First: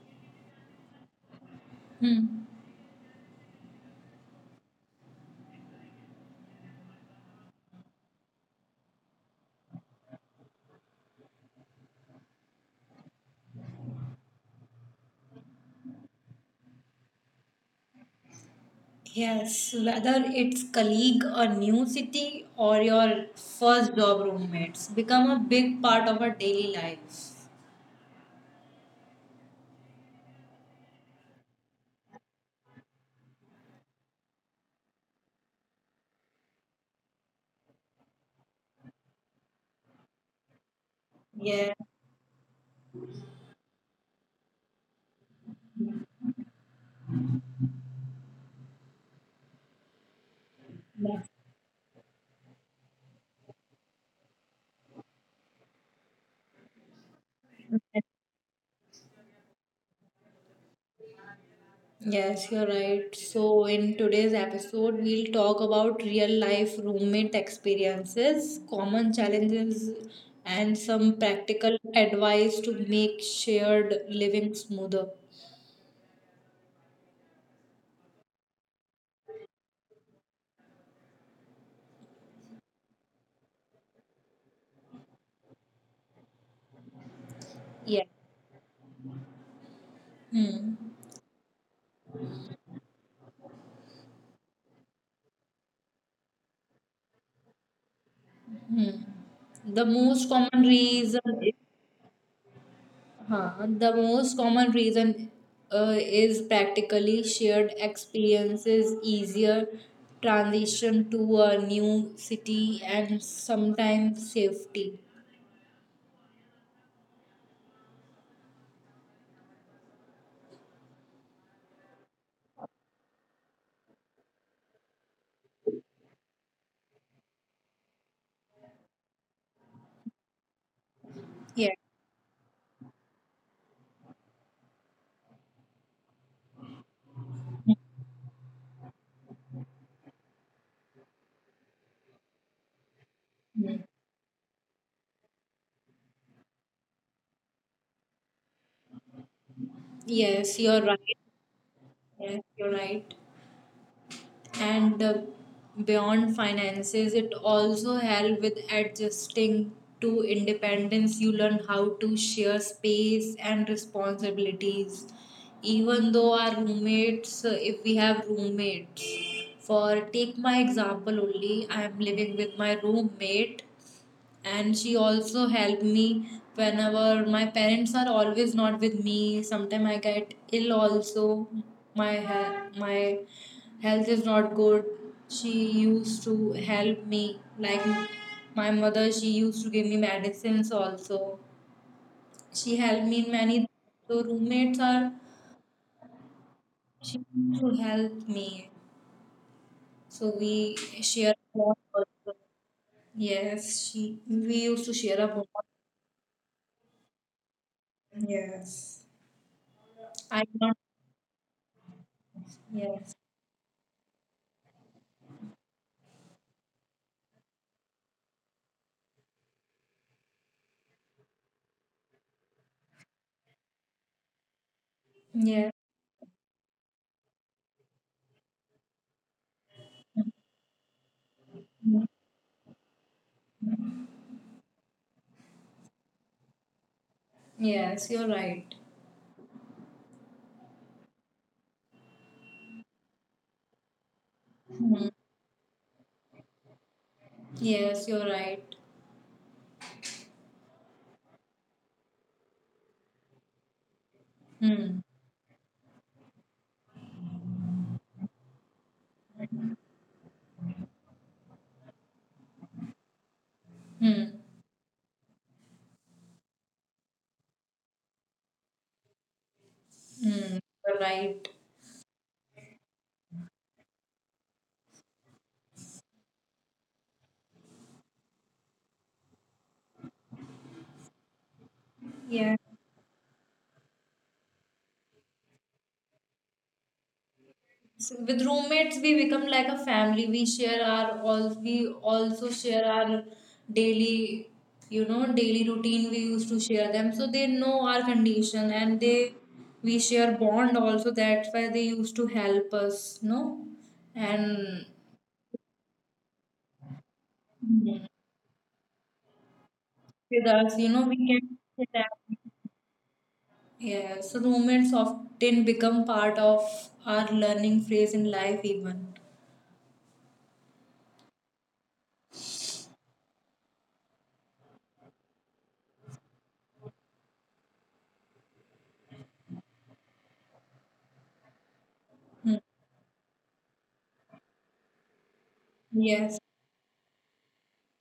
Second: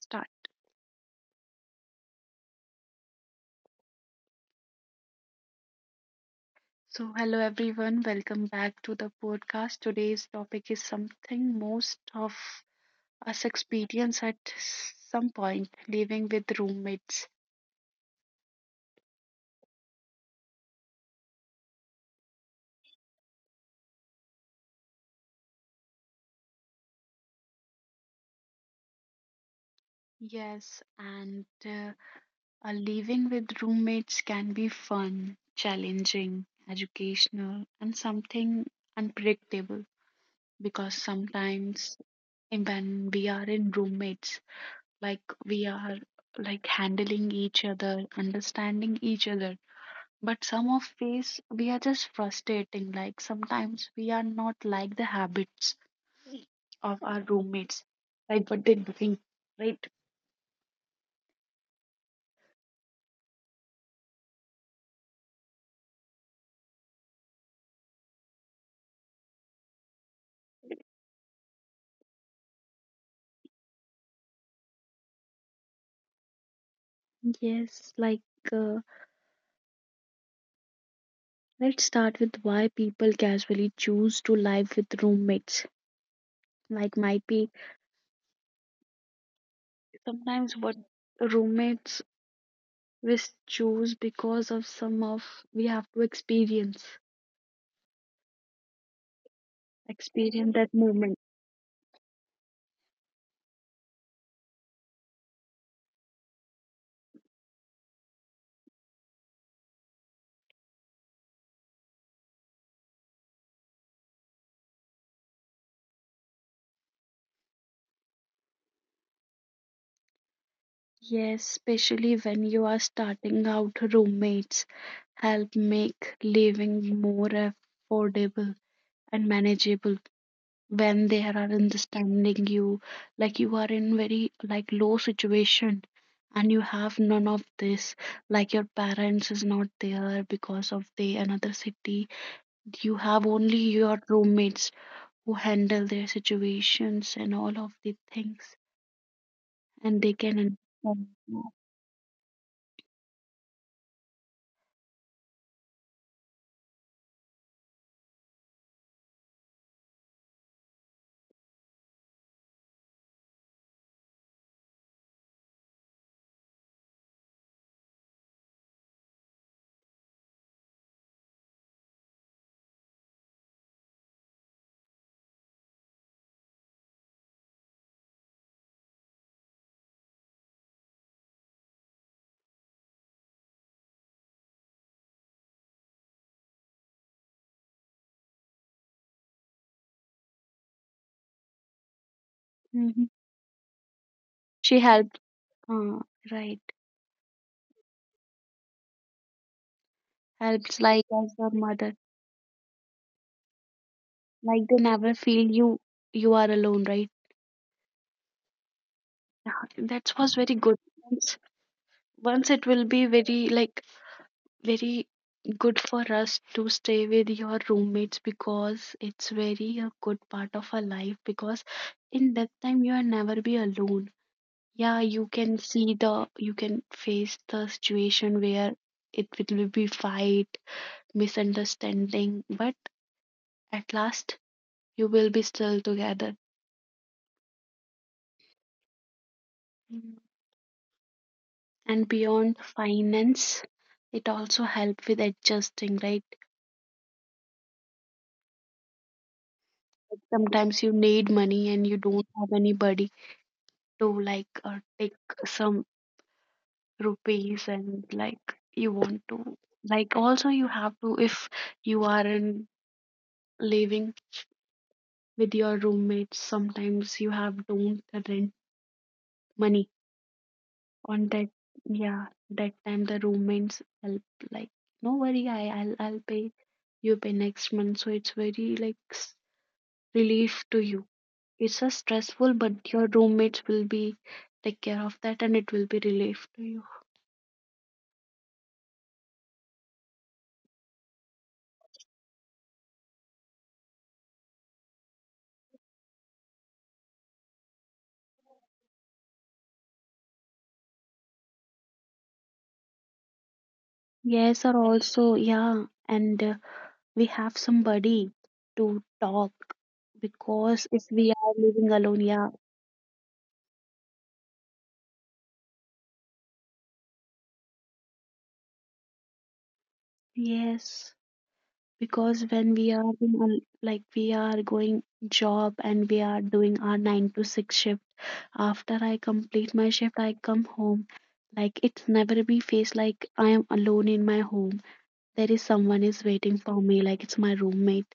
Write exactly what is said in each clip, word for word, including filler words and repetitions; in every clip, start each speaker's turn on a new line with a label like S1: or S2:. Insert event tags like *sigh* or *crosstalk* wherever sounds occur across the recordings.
S1: Start.
S2: Hmm.
S1: So, hello everyone, welcome back to the podcast. Today's topic is something most of us experience at some point, living with roommates.
S2: Yes, whether it's colleague, a new city, or your first job roommates, become a big part of our daily life.
S1: Yes, and uh, uh, living with roommates can be fun, challenging, educational, and something unpredictable because
S2: Yeah,
S1: sometimes when we are in roommates, like we are like handling each other, understanding each other, but some of these we are just frustrating, like sometimes we are not like the habits of our roommates, like what they think, right?
S2: yes, you're right. So in today's episode, we'll talk about real life roommate experiences, common challenges, and some practical advice to make shared living smoother.
S1: Yes, like uh, let's start with why people casually choose to live with roommates. Like might be
S2: Yeah.
S1: sometimes
S2: Hmm.
S1: what roommates we choose because of some of we have to experience
S2: Hmm. The most
S1: experience
S2: common
S1: that
S2: reason
S1: moment.
S2: Huh. The most common reason uh, is practically shared experiences, easier transition to a new city, and sometimes safety.
S1: Yes, especially when you are starting out, roommates help make living more affordable and manageable when they are
S2: Yeah.
S1: understanding you. Like you are in very like low situation and you have none of this. Like your parents is not there because of the another city. You have only your roommates who handle their situations and all of the things, and they can
S2: Yes, you're right.
S1: understand.
S2: Yes, you're right. And uh, beyond finances it also help with adjusting to independence. You learn how to share space and responsibilities even though our roommates uh, if we have roommates. For take my example only, I am living with my roommate and she also helped me. Whenever my parents are always not with me, sometimes I get ill also. My he- my health is not good. She used to help me like my mother. She used to give me medicines also. She
S1: Mhm.
S2: helped me in many, so
S1: She
S2: roommates are,
S1: helps. Uh, right.
S2: she used to help me, so we
S1: Helps like as
S2: share
S1: a
S2: a lot
S1: mother.
S2: also. Yes, she, we
S1: Like they
S2: used to
S1: never
S2: share a
S1: feel
S2: lot.
S1: you you are alone, right? *laughs*
S2: Yes,
S1: Yeah, that was
S2: I
S1: very good.
S2: cannot.
S1: Once, once it will be
S2: Yes.
S1: very like very good for us to stay with your roommates because it's very a good part of our life because in that time you are never be alone. Yeah, you can
S2: Yes.
S1: see the you can face the situation where it will be fight,
S2: Mm.
S1: misunderstanding, but at last you will be still together.
S2: Yes, you're right.
S1: Mm. And beyond finance, it also help with
S2: Mm.
S1: adjusting, right?
S2: Yes, you're right.
S1: Sometimes you need money and you don't have anybody to like uh,
S2: Hmm.
S1: take some rupees and like you want to like also you have to if you are in living
S2: Hmm.
S1: with your roommates sometimes you have don't rent money
S2: Hmm. You're
S1: on that,
S2: right.
S1: yeah, that time the roommates help, like, no worry, i i'll, I'll pay, you pay next month, so it's very like s- relief to you. It's a stressful,
S2: Yes.
S1: but your roommates will be take care of that and it will be relief to you.
S2: With roommates, we become like a family. We share our all. We also share our daily, you know, daily routine. We used to share them, so they know our condition, and they, we share bond also. That's why they used to help us, no,
S1: Yes or
S2: and
S1: also, yeah, and uh, we have
S2: Mm.
S1: somebody to talk
S2: with us,
S1: because
S2: you
S1: if
S2: know, we
S1: we are
S2: can.
S1: living alone, yeah.
S2: Yes, roommates often become part of our learning phase in life, even.
S1: Yes, because when we are in a- like we are going job and we are doing our nine to six shift, after I complete my shift I come home, like it's never be
S2: Hmm.
S1: face like I am alone in my home. There is someone is
S2: Yes.
S1: waiting for me, like it's my roommate,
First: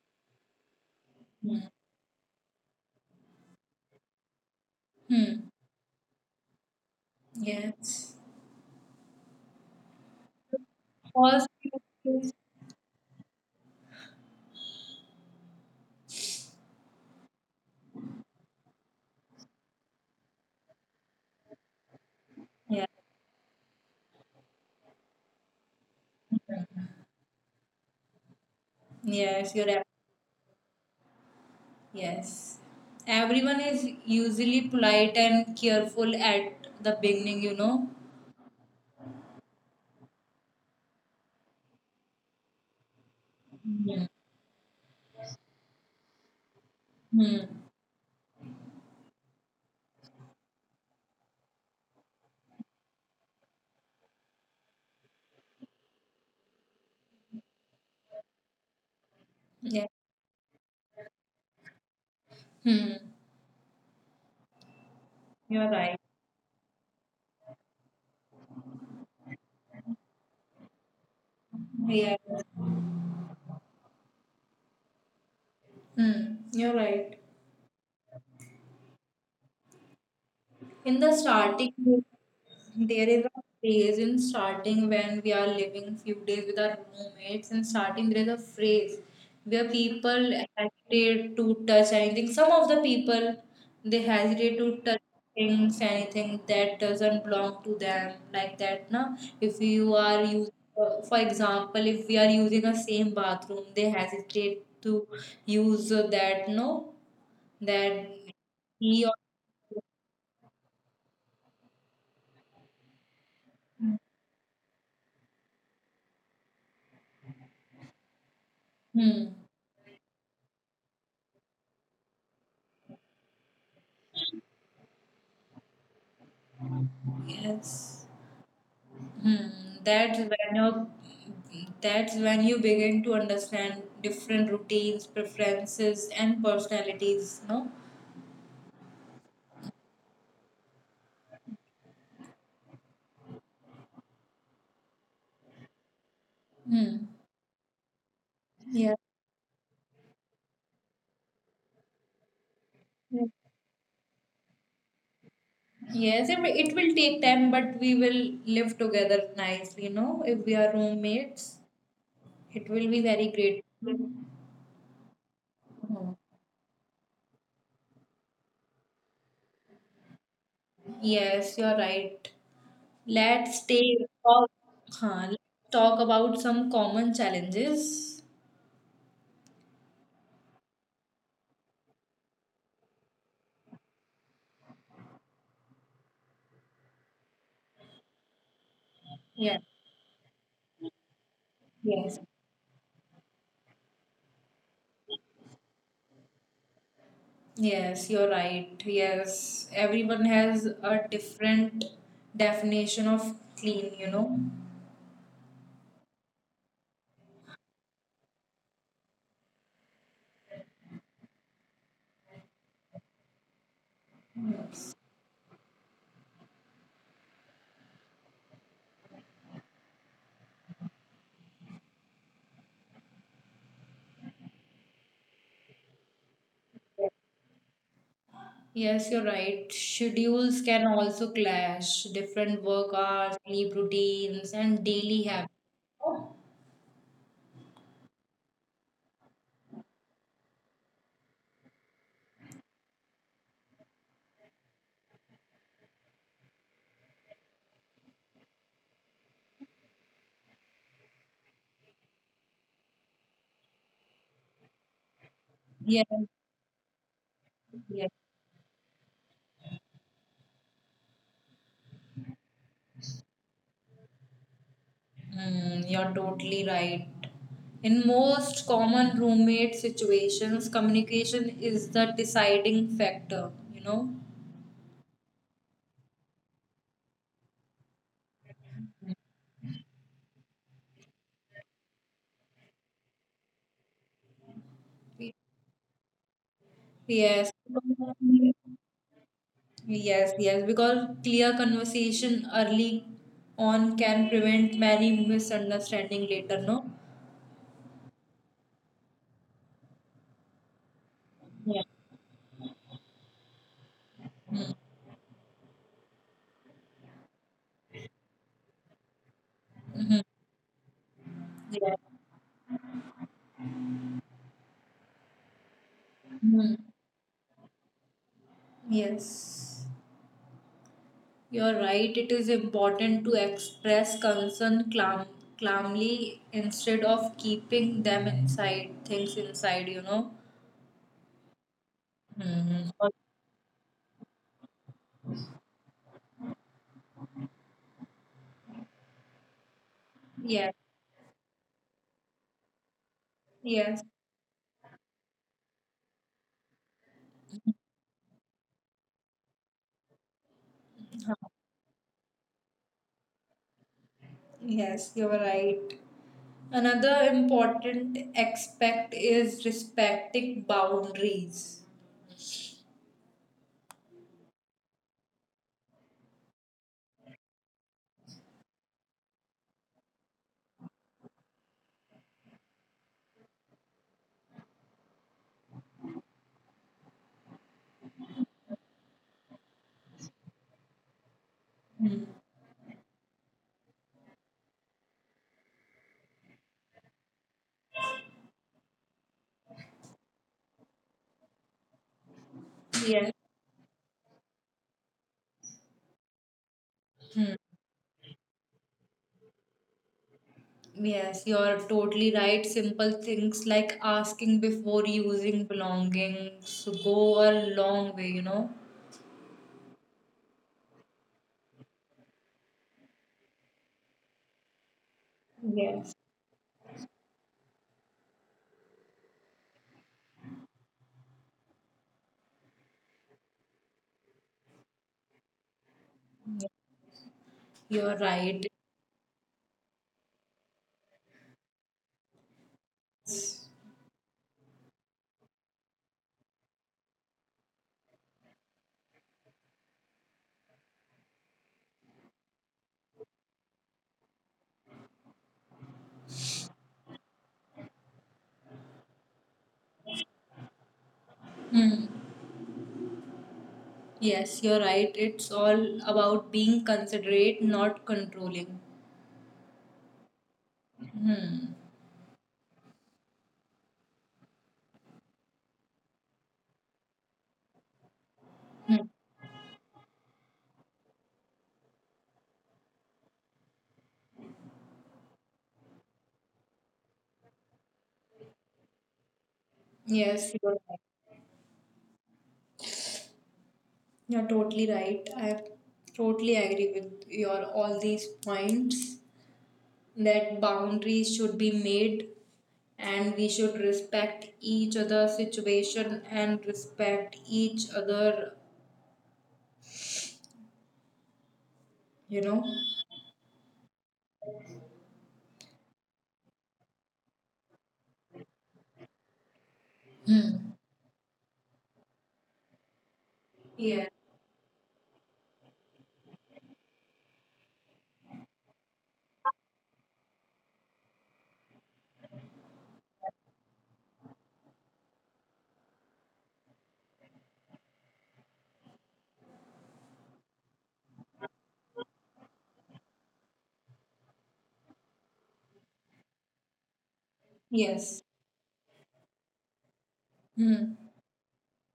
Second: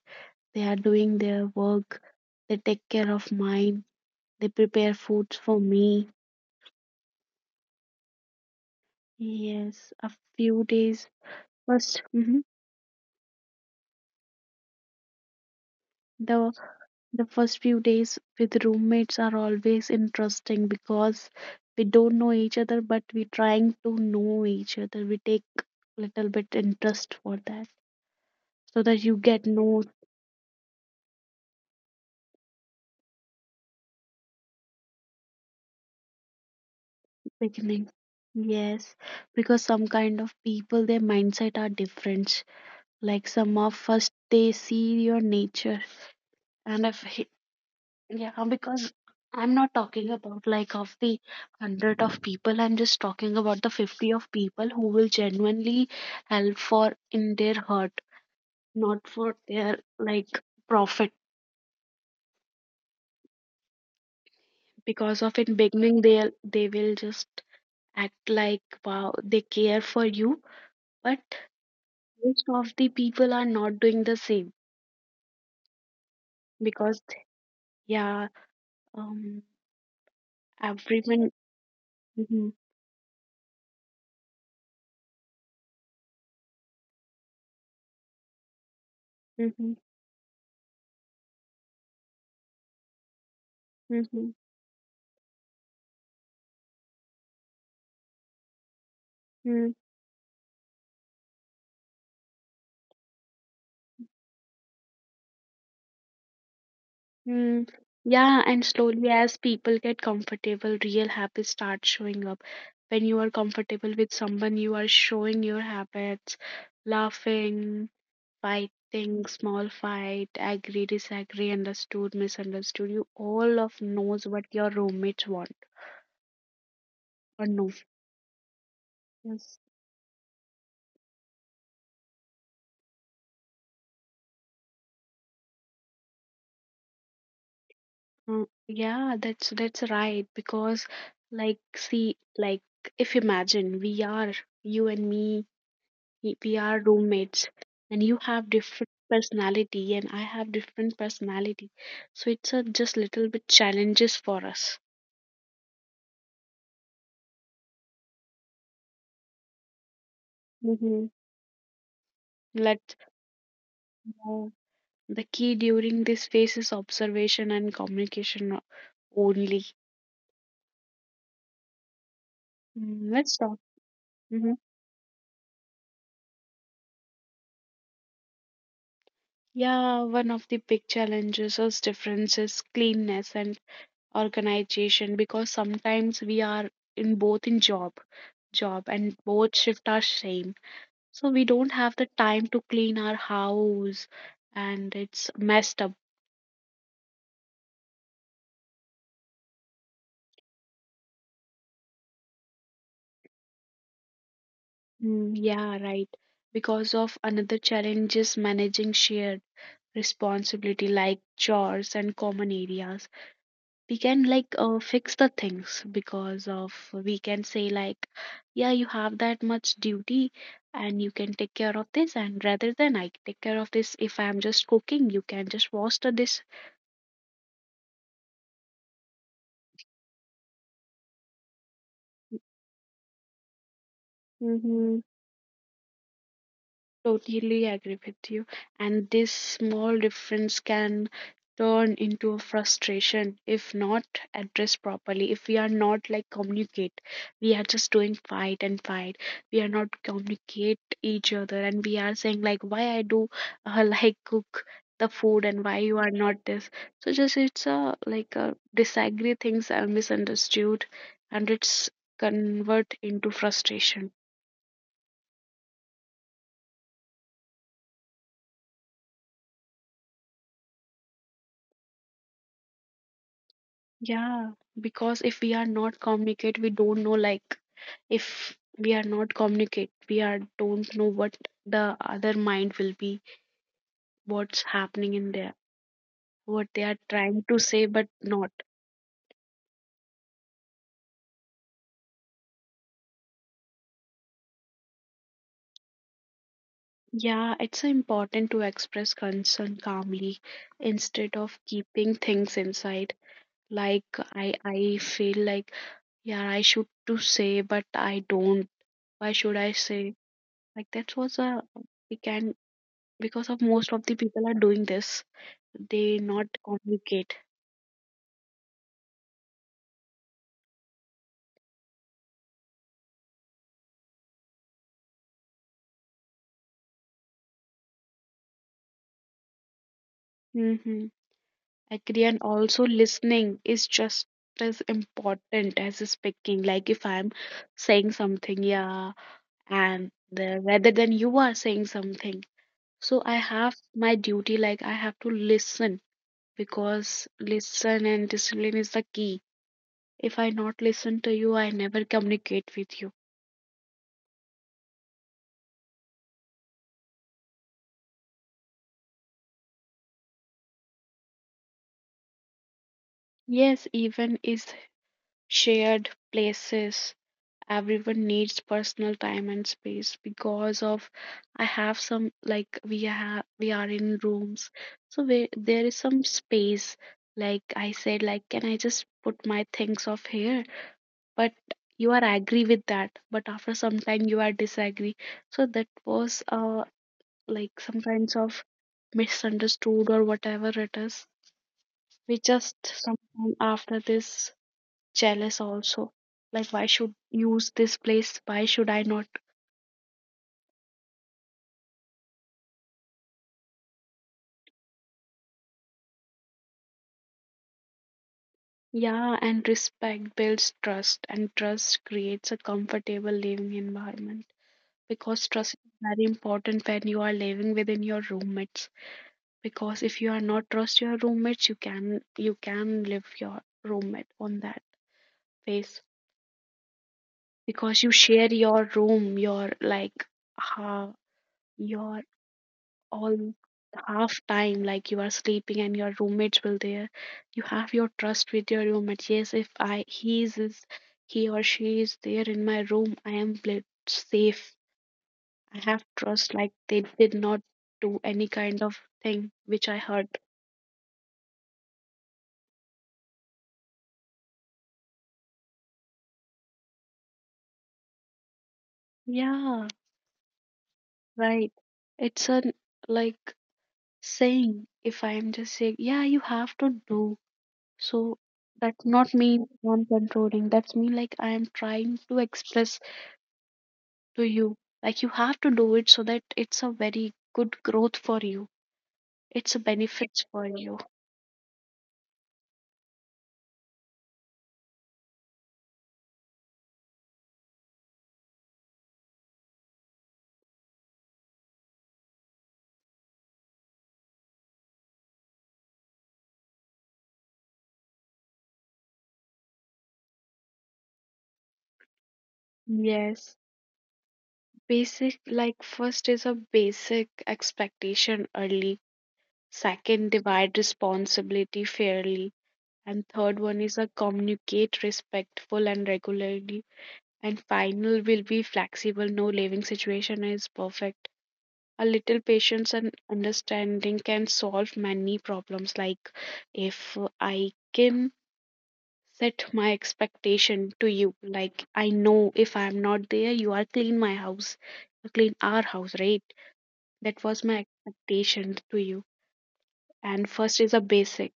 S1: they are doing their
S2: Hmm.
S1: work, they take care of mine, they prepare
S2: Hmm.
S1: foods for me.
S2: Yes.
S1: Yes, a few days
S2: First,
S1: first. Hmm. The The first few days with roommates are always interesting because we don't know each other,
S2: yeah.
S1: but we're trying to know each other. We take little bit interest for that so that you get,
S2: Yes, you're
S1: no,
S2: right. Yes. Everyone is usually polite and careful at the beginning, you know.
S1: beginning. Yes, because some kind of people, their mindset are different. Like some of
S2: Hmm.
S1: us, they see your nature, and if
S2: Hmm.
S1: he- yeah, because I'm not talking about like of the hundred of people. I'm just talking about the fifty of people who will genuinely help for in their hurt, not for
S2: Yeah.
S1: their like profit.
S2: Hmm.
S1: Because of
S2: You're
S1: in
S2: right.
S1: beginning they they will just act like wow they care for you, but
S2: Yes.
S1: most of the people are not doing the same
S2: Hmm. You're right.
S1: because, yeah, um
S2: In the
S1: everyone.
S2: starting,
S1: Hmm.
S2: there is a phrase in starting when we are living few days with our roommates. In starting, there is a phrase where
S1: Hmm.
S2: people hesitate to touch anything. Some of the people, they hesitate to touch things, anything that doesn't belong to them, like that. Na, if you
S1: Hmm.
S2: are using, for example, if we are using a same bathroom, they hesitate to use that. No,
S1: Mm,
S2: that,
S1: yeah, and
S2: he or
S1: slowly as people get comfortable, real habits start showing up. When you are comfortable with someone, you are showing your habits, laughing,
S2: hmm.
S1: fighting, small fight, agree, disagree, understood, misunderstood. You all of knows what your roommates want or no.
S2: Yes. Hmm.
S1: Yes.
S2: That's when you that's when you begin to understand different routines, preferences, and personalities. No.
S1: Mm, yeah, that's that's right. Because like see, like if imagine we are you and me, y- we
S2: Hmm.
S1: are roommates and you have
S2: Yeah.
S1: different personality and I have different personality, so it's a just little bit challenges for us.
S2: Yes, it will it will take time, but we will live together nicely. You know, if we are
S1: Mm-hmm.
S2: roommates, it will be
S1: Let,
S2: very great.
S1: uh, the key
S2: Hmm.
S1: during this phase is observation and communication o- only.
S2: Yes, you're right.
S1: Mm, let's
S2: Let's
S1: talk.
S2: take talk,
S1: Hmm.
S2: huh, let's talk about some common challenges.
S1: Yeah, one of the big challenges is differences cleanness and organization because sometimes we are in both in job, job and
S2: Yeah.
S1: both shift are same, so we don't
S2: Yes.
S1: have the time to clean our house and it's messed up.
S2: Yes, you're right. Yes, everyone has a different definition of clean, you know.
S1: Mm, yeah, right, because of another challenge is managing shared responsibility like chores and common areas. We can like uh, fix the things because of we can say like, yeah you have that much duty and you can take care of this, and rather than I take care of this if I'm just cooking you can just wash the dish.
S2: Yes, you're right. Schedules can also clash. Different work hours, sleep routines, and daily
S1: Mhm.
S2: habits.
S1: Totally agree with you. And this small difference can turn into a frustration if not addressed properly. If we are not like communicate, we are just doing fight and fight. We are not communicate each other, and we are saying like, why I do uh, *laughs* like cook the food and why you
S2: Yes,
S1: are not this. So just it's
S2: yes.
S1: a like a disagree, things are misunderstood, and it's convert into frustration.
S2: Mm, you're totally right. In most common roommate situations, communication is the deciding factor, you know.
S1: Yeah, because if we are not communicate, we don't know like, if we are not communicate, we are don't know what the other mind will be, what's happening in there, what they are
S2: Yes.
S1: trying to say but not.
S2: Yes, yes, because clear conversation early on can prevent many misunderstanding later, no?
S1: Yeah, it's important to express concern calmly instead
S2: Yeah.
S1: of keeping things inside. Like I I feel like, yeah, I should to say but I don't. Why should I
S2: Mm-hmm.
S1: say? Like that was a
S2: Yeah.
S1: we can because of most of the people are doing this, they
S2: Mhm.
S1: not communicate.
S2: Yes, you're right. It is important to express concern calm, calmly instead of keeping them inside, things inside, you know?
S1: Mm-hmm. Agree, and
S2: Mm-hmm.
S1: also listening is just as important as speaking. Like if I'm saying something, yeah, and
S2: Yes,
S1: the, rather than you are saying something, so I
S2: yes.
S1: have my duty. Like I have to listen because listen and discipline is the key. If I not listen to you, I never communicate with you.
S2: Yes, you were right. Another important aspect is respecting boundaries.
S1: Yes, even is shared places everyone needs personal time and space because of I have some like we have we are in rooms, so where there is some space, like I said like can I just put my things off here, but
S2: Hmm.
S1: you are agree with that but after some time you are disagree, so that was uh like some kinds of misunderstood or whatever it is, we just
S2: Yes.
S1: sometime after this jealous also, like why should
S2: Hmm.
S1: use this place, why should I not.
S2: Yes, you're totally right. Simple things like asking before using belongings go a long way, you know.
S1: Yeah, and respect builds trust, and trust creates a comfortable living environment. Because trust
S2: Yes.
S1: is very important when you are living within your roommates. Because if you are not trust your roommates, you can you can live your roommate on that face.
S2: You're
S1: Because you
S2: right.
S1: share your room, your like uh, your all half time like you are sleeping and your roommates will there, you have your trust with your roommate, yes, if I he is is- he or she is there in my room I am pla- safe, I have trust like they did not do any kind of thing which I hurt.
S2: Hmm. Yes, you're right. It's all about being considerate, not controlling.
S1: Yeah,
S2: Hmm.
S1: right, it's a like saying if I am just saying yeah you have to do so.
S2: Hmm.
S1: That not mean I'm controlling, that's mean like I am trying to express to you. Like you have to do it so that it's a very good growth for you. It's a
S2: Yes, you're
S1: benefits for
S2: right.
S1: you.
S2: You're totally right. I totally agree with your all these points that boundaries should be made and we should respect each other's situation and respect each other, you know.
S1: Yes, basic, like first is a basic expectation early, second
S2: Hmm.
S1: divide responsibility fairly, and third
S2: Yeah.
S1: one is a communicate respectful and regularly, and final will be flexible. No living situation is perfect. A little patience and understanding can solve many problems. Like if I can set my expectation to you, like I know if I'm not there you are clean my house, you clean our house, right, that was my
S2: Yes.
S1: expectation to you. And
S2: Hmm.
S1: first is a basic,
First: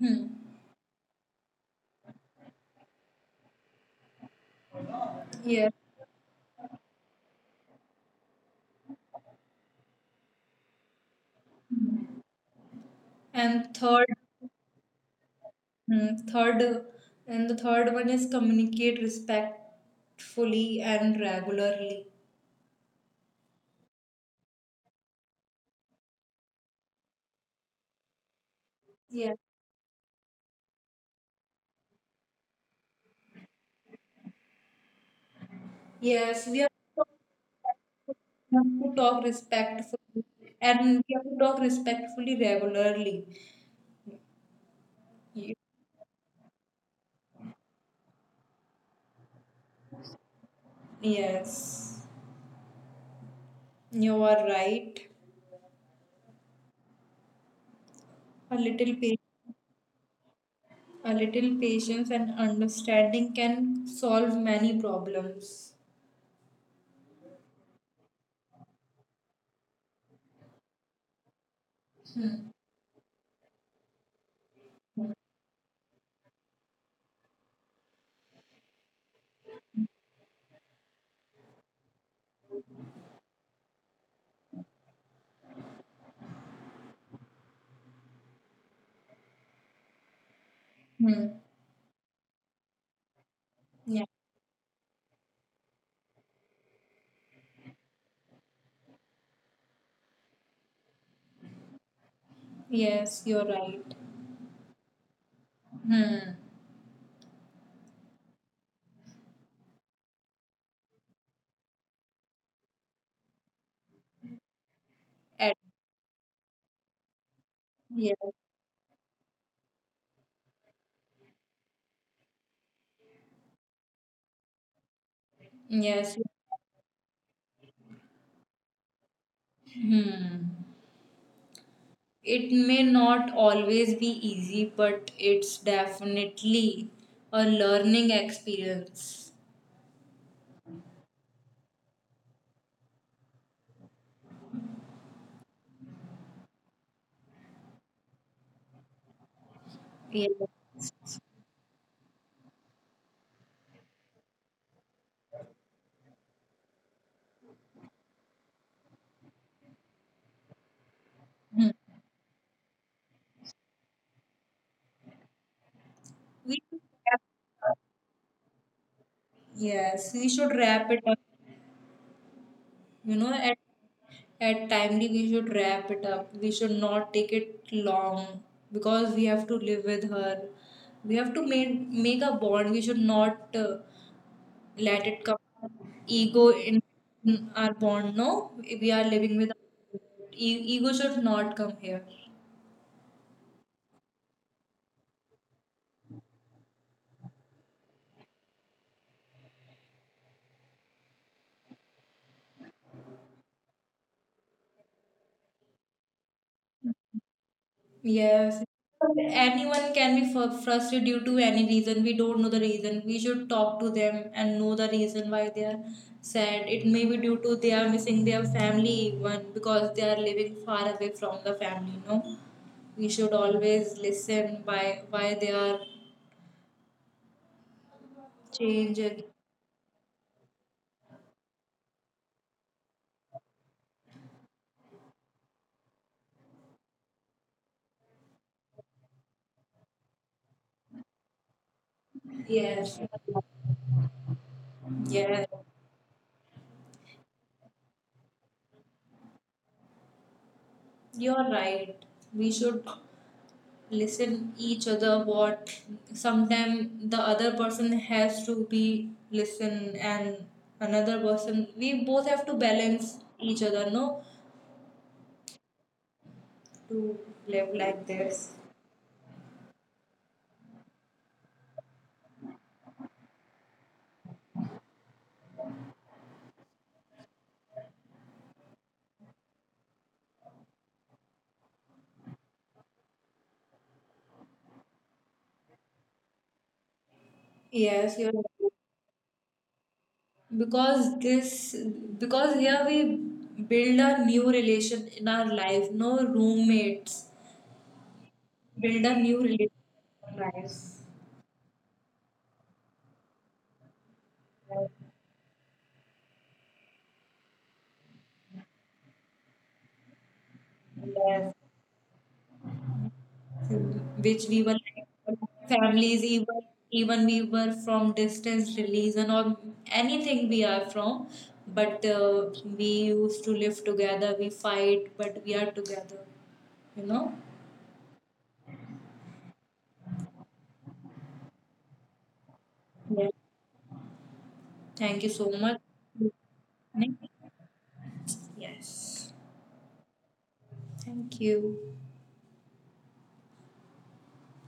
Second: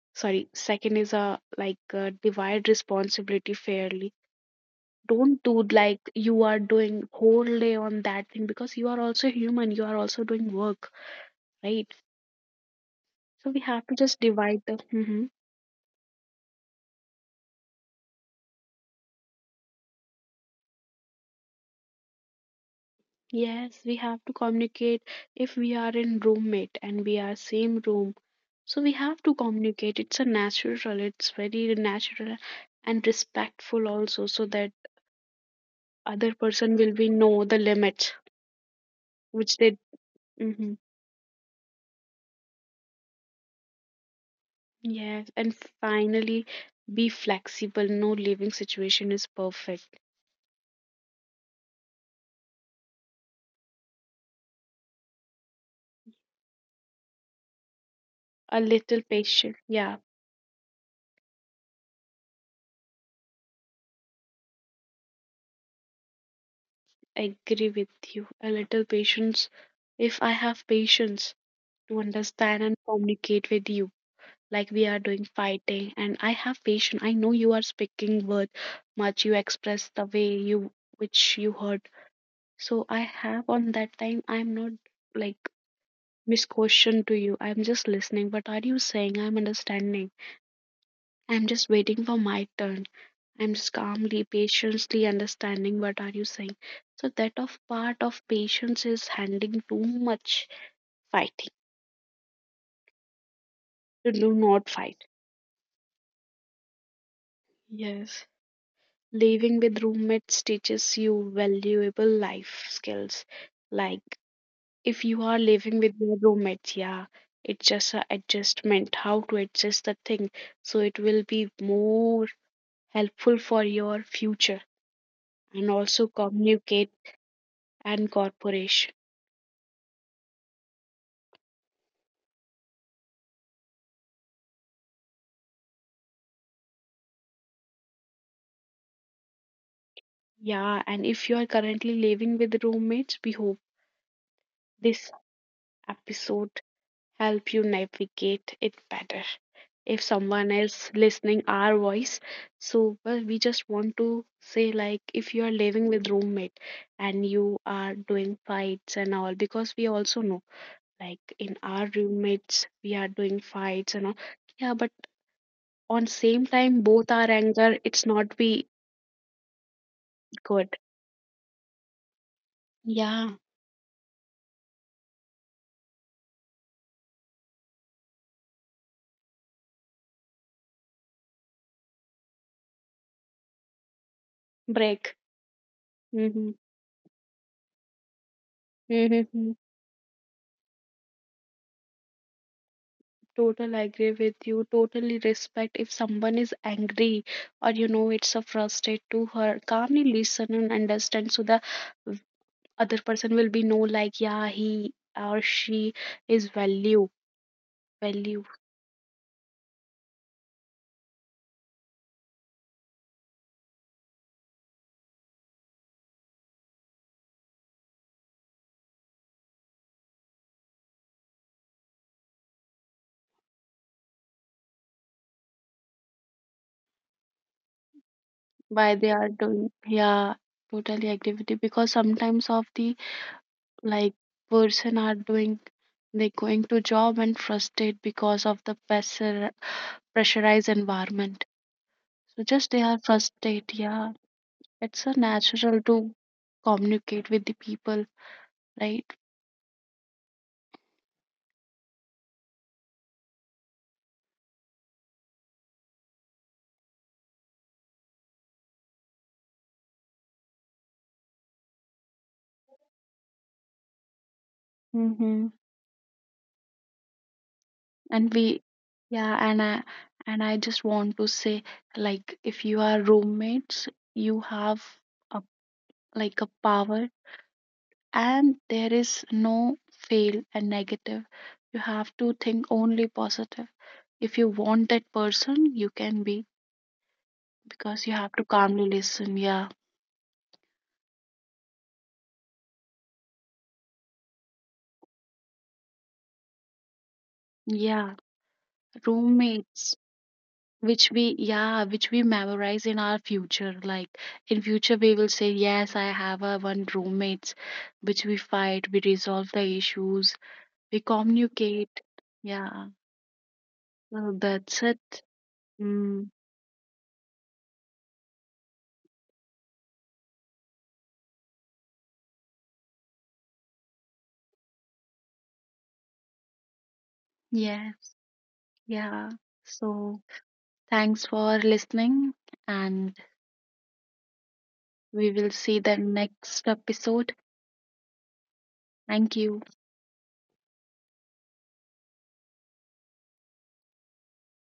S2: Hmm.
S1: sorry, second is a like uh divide responsibility fairly, don't do
S2: Yeah.
S1: like you are doing whole day on that thing because you are also human, you are also doing work, right? So we
S2: And
S1: have to
S2: third,
S1: just divide the. Mhm.
S2: hmm, third, and the third one is communicate respectfully and regularly.
S1: Yes, we have to communicate if we are in roommate and we are same room. So we have
S2: Yeah.
S1: to communicate. It's a natural, it's very natural and respectful also, so that other
S2: Yes, we
S1: person will be know the limits
S2: have to talk
S1: which they.
S2: respectfully
S1: Hmm.
S2: and we have to talk respectfully regularly.
S1: Yes,
S2: Y-
S1: and finally be flexible. No living situation is perfect.
S2: Yes, you are right. A
S1: A
S2: little
S1: little
S2: patience,
S1: patient. Yeah,
S2: a little patience and understanding can solve many problems.
S1: I agree with you. A little patience. If I have patience to
S2: Hmm.
S1: understand and communicate with you, like we are
S2: Hmm.
S1: doing fighting and I have patience, I know you are speaking with much, you express the way you, which you heard, so I have on that time I'm not like misquotation to you, I'm just listening what are you saying, I'm understanding,
S2: Hmm.
S1: I'm just waiting for my turn, I'm just
S2: Yeah.
S1: calmly patiently understanding what are you saying. So that of part of patience is handling too much fighting,
S2: Yes, you're right.
S1: to do not fight.
S2: Hmm.
S1: Yes. Living with roommates teaches you valuable life skills. Like if you are
S2: At-
S1: living with your roommates, yeah, it's just a
S2: yes.
S1: adjustment, how to adjust the thing. So it will be more helpful for your future and
S2: Yes.
S1: also communicate and corporation.
S2: Hmm. It may not always be easy, but it's definitely a learning experience.
S1: Yeah, and if you are currently living with roommates, we hope this episode help you navigate it better. If someone else
S2: Yes.
S1: listening our voice, so well, we just want to say like if you are living with roommate and you are doing fights and all, because we also know like in
S2: Hmm.
S1: our roommates we are doing fights and all, yeah, but on same
S2: We should
S1: time both our
S2: wrap,
S1: anger it's not be
S2: yes, we should
S1: good.
S2: wrap it up. You
S1: Yeah,
S2: know, at, at timely, we should wrap it up. We should not take it long because we have to live with her. We have to make, make a bond. We should not uh, let
S1: break.
S2: it come from ego
S1: Mm-hmm.
S2: in in our bond, no, we are living with
S1: Mm-hmm.
S2: e- ego should not come here.
S1: Total agree with you. Totally respect if someone is angry or you know it's a frustrate to her. Calmly listen and understand so the v- other person will be know like yeah he or she is value value
S2: Yes, anyone can be fr- frustrated due to any reason. We don't know the reason. We should talk to them and know the reason why they are sad. It may be due to they are missing their family even because they are living far away from the family, you know. We should always listen why why they are
S1: by they
S2: changing.
S1: are doing. Yeah, totally agree with you because sometimes of the like person are doing, they going to job and frustrate because of the pressure pressurized environment. So just they
S2: Yes,
S1: are frustrated. Yeah. It's so
S2: yes,
S1: natural to communicate with the people, right?
S2: you're right. We should listen each other what sometime the other person has to be listen and another person, we both have to balance each other, no,
S1: Mm-hmm.
S2: to live like
S1: And
S2: this.
S1: we, yeah, and i and i just want to say, like if you are roommates you have a, like a power, and there is no fail and negative, you have to think only positive, if you want that person you can be, because you
S2: Yes, you're
S1: have to
S2: right.
S1: calmly listen, yeah.
S2: Because this, because here we build a new relation in our life, no, roommates
S1: Yeah,
S2: build a new relation
S1: roommates
S2: in our lives.
S1: which we, yeah, which we memorize in our future, like in
S2: Like,
S1: future we will say yes I have a one roommates which we fight, we resolve the issues, we
S2: yes,
S1: communicate, yeah, so
S2: which we were
S1: that's it.
S2: like families
S1: Mm,
S2: even, even we were from distance religion or anything we are from, but uh, we used to live together. We fight but we are together, you know.
S1: yes, yeah, so thanks for listening, and
S2: Yeah. Thank you
S1: we
S2: so
S1: will
S2: much.
S1: see the next episode.
S2: Yes,
S1: Thank you.
S2: thank you.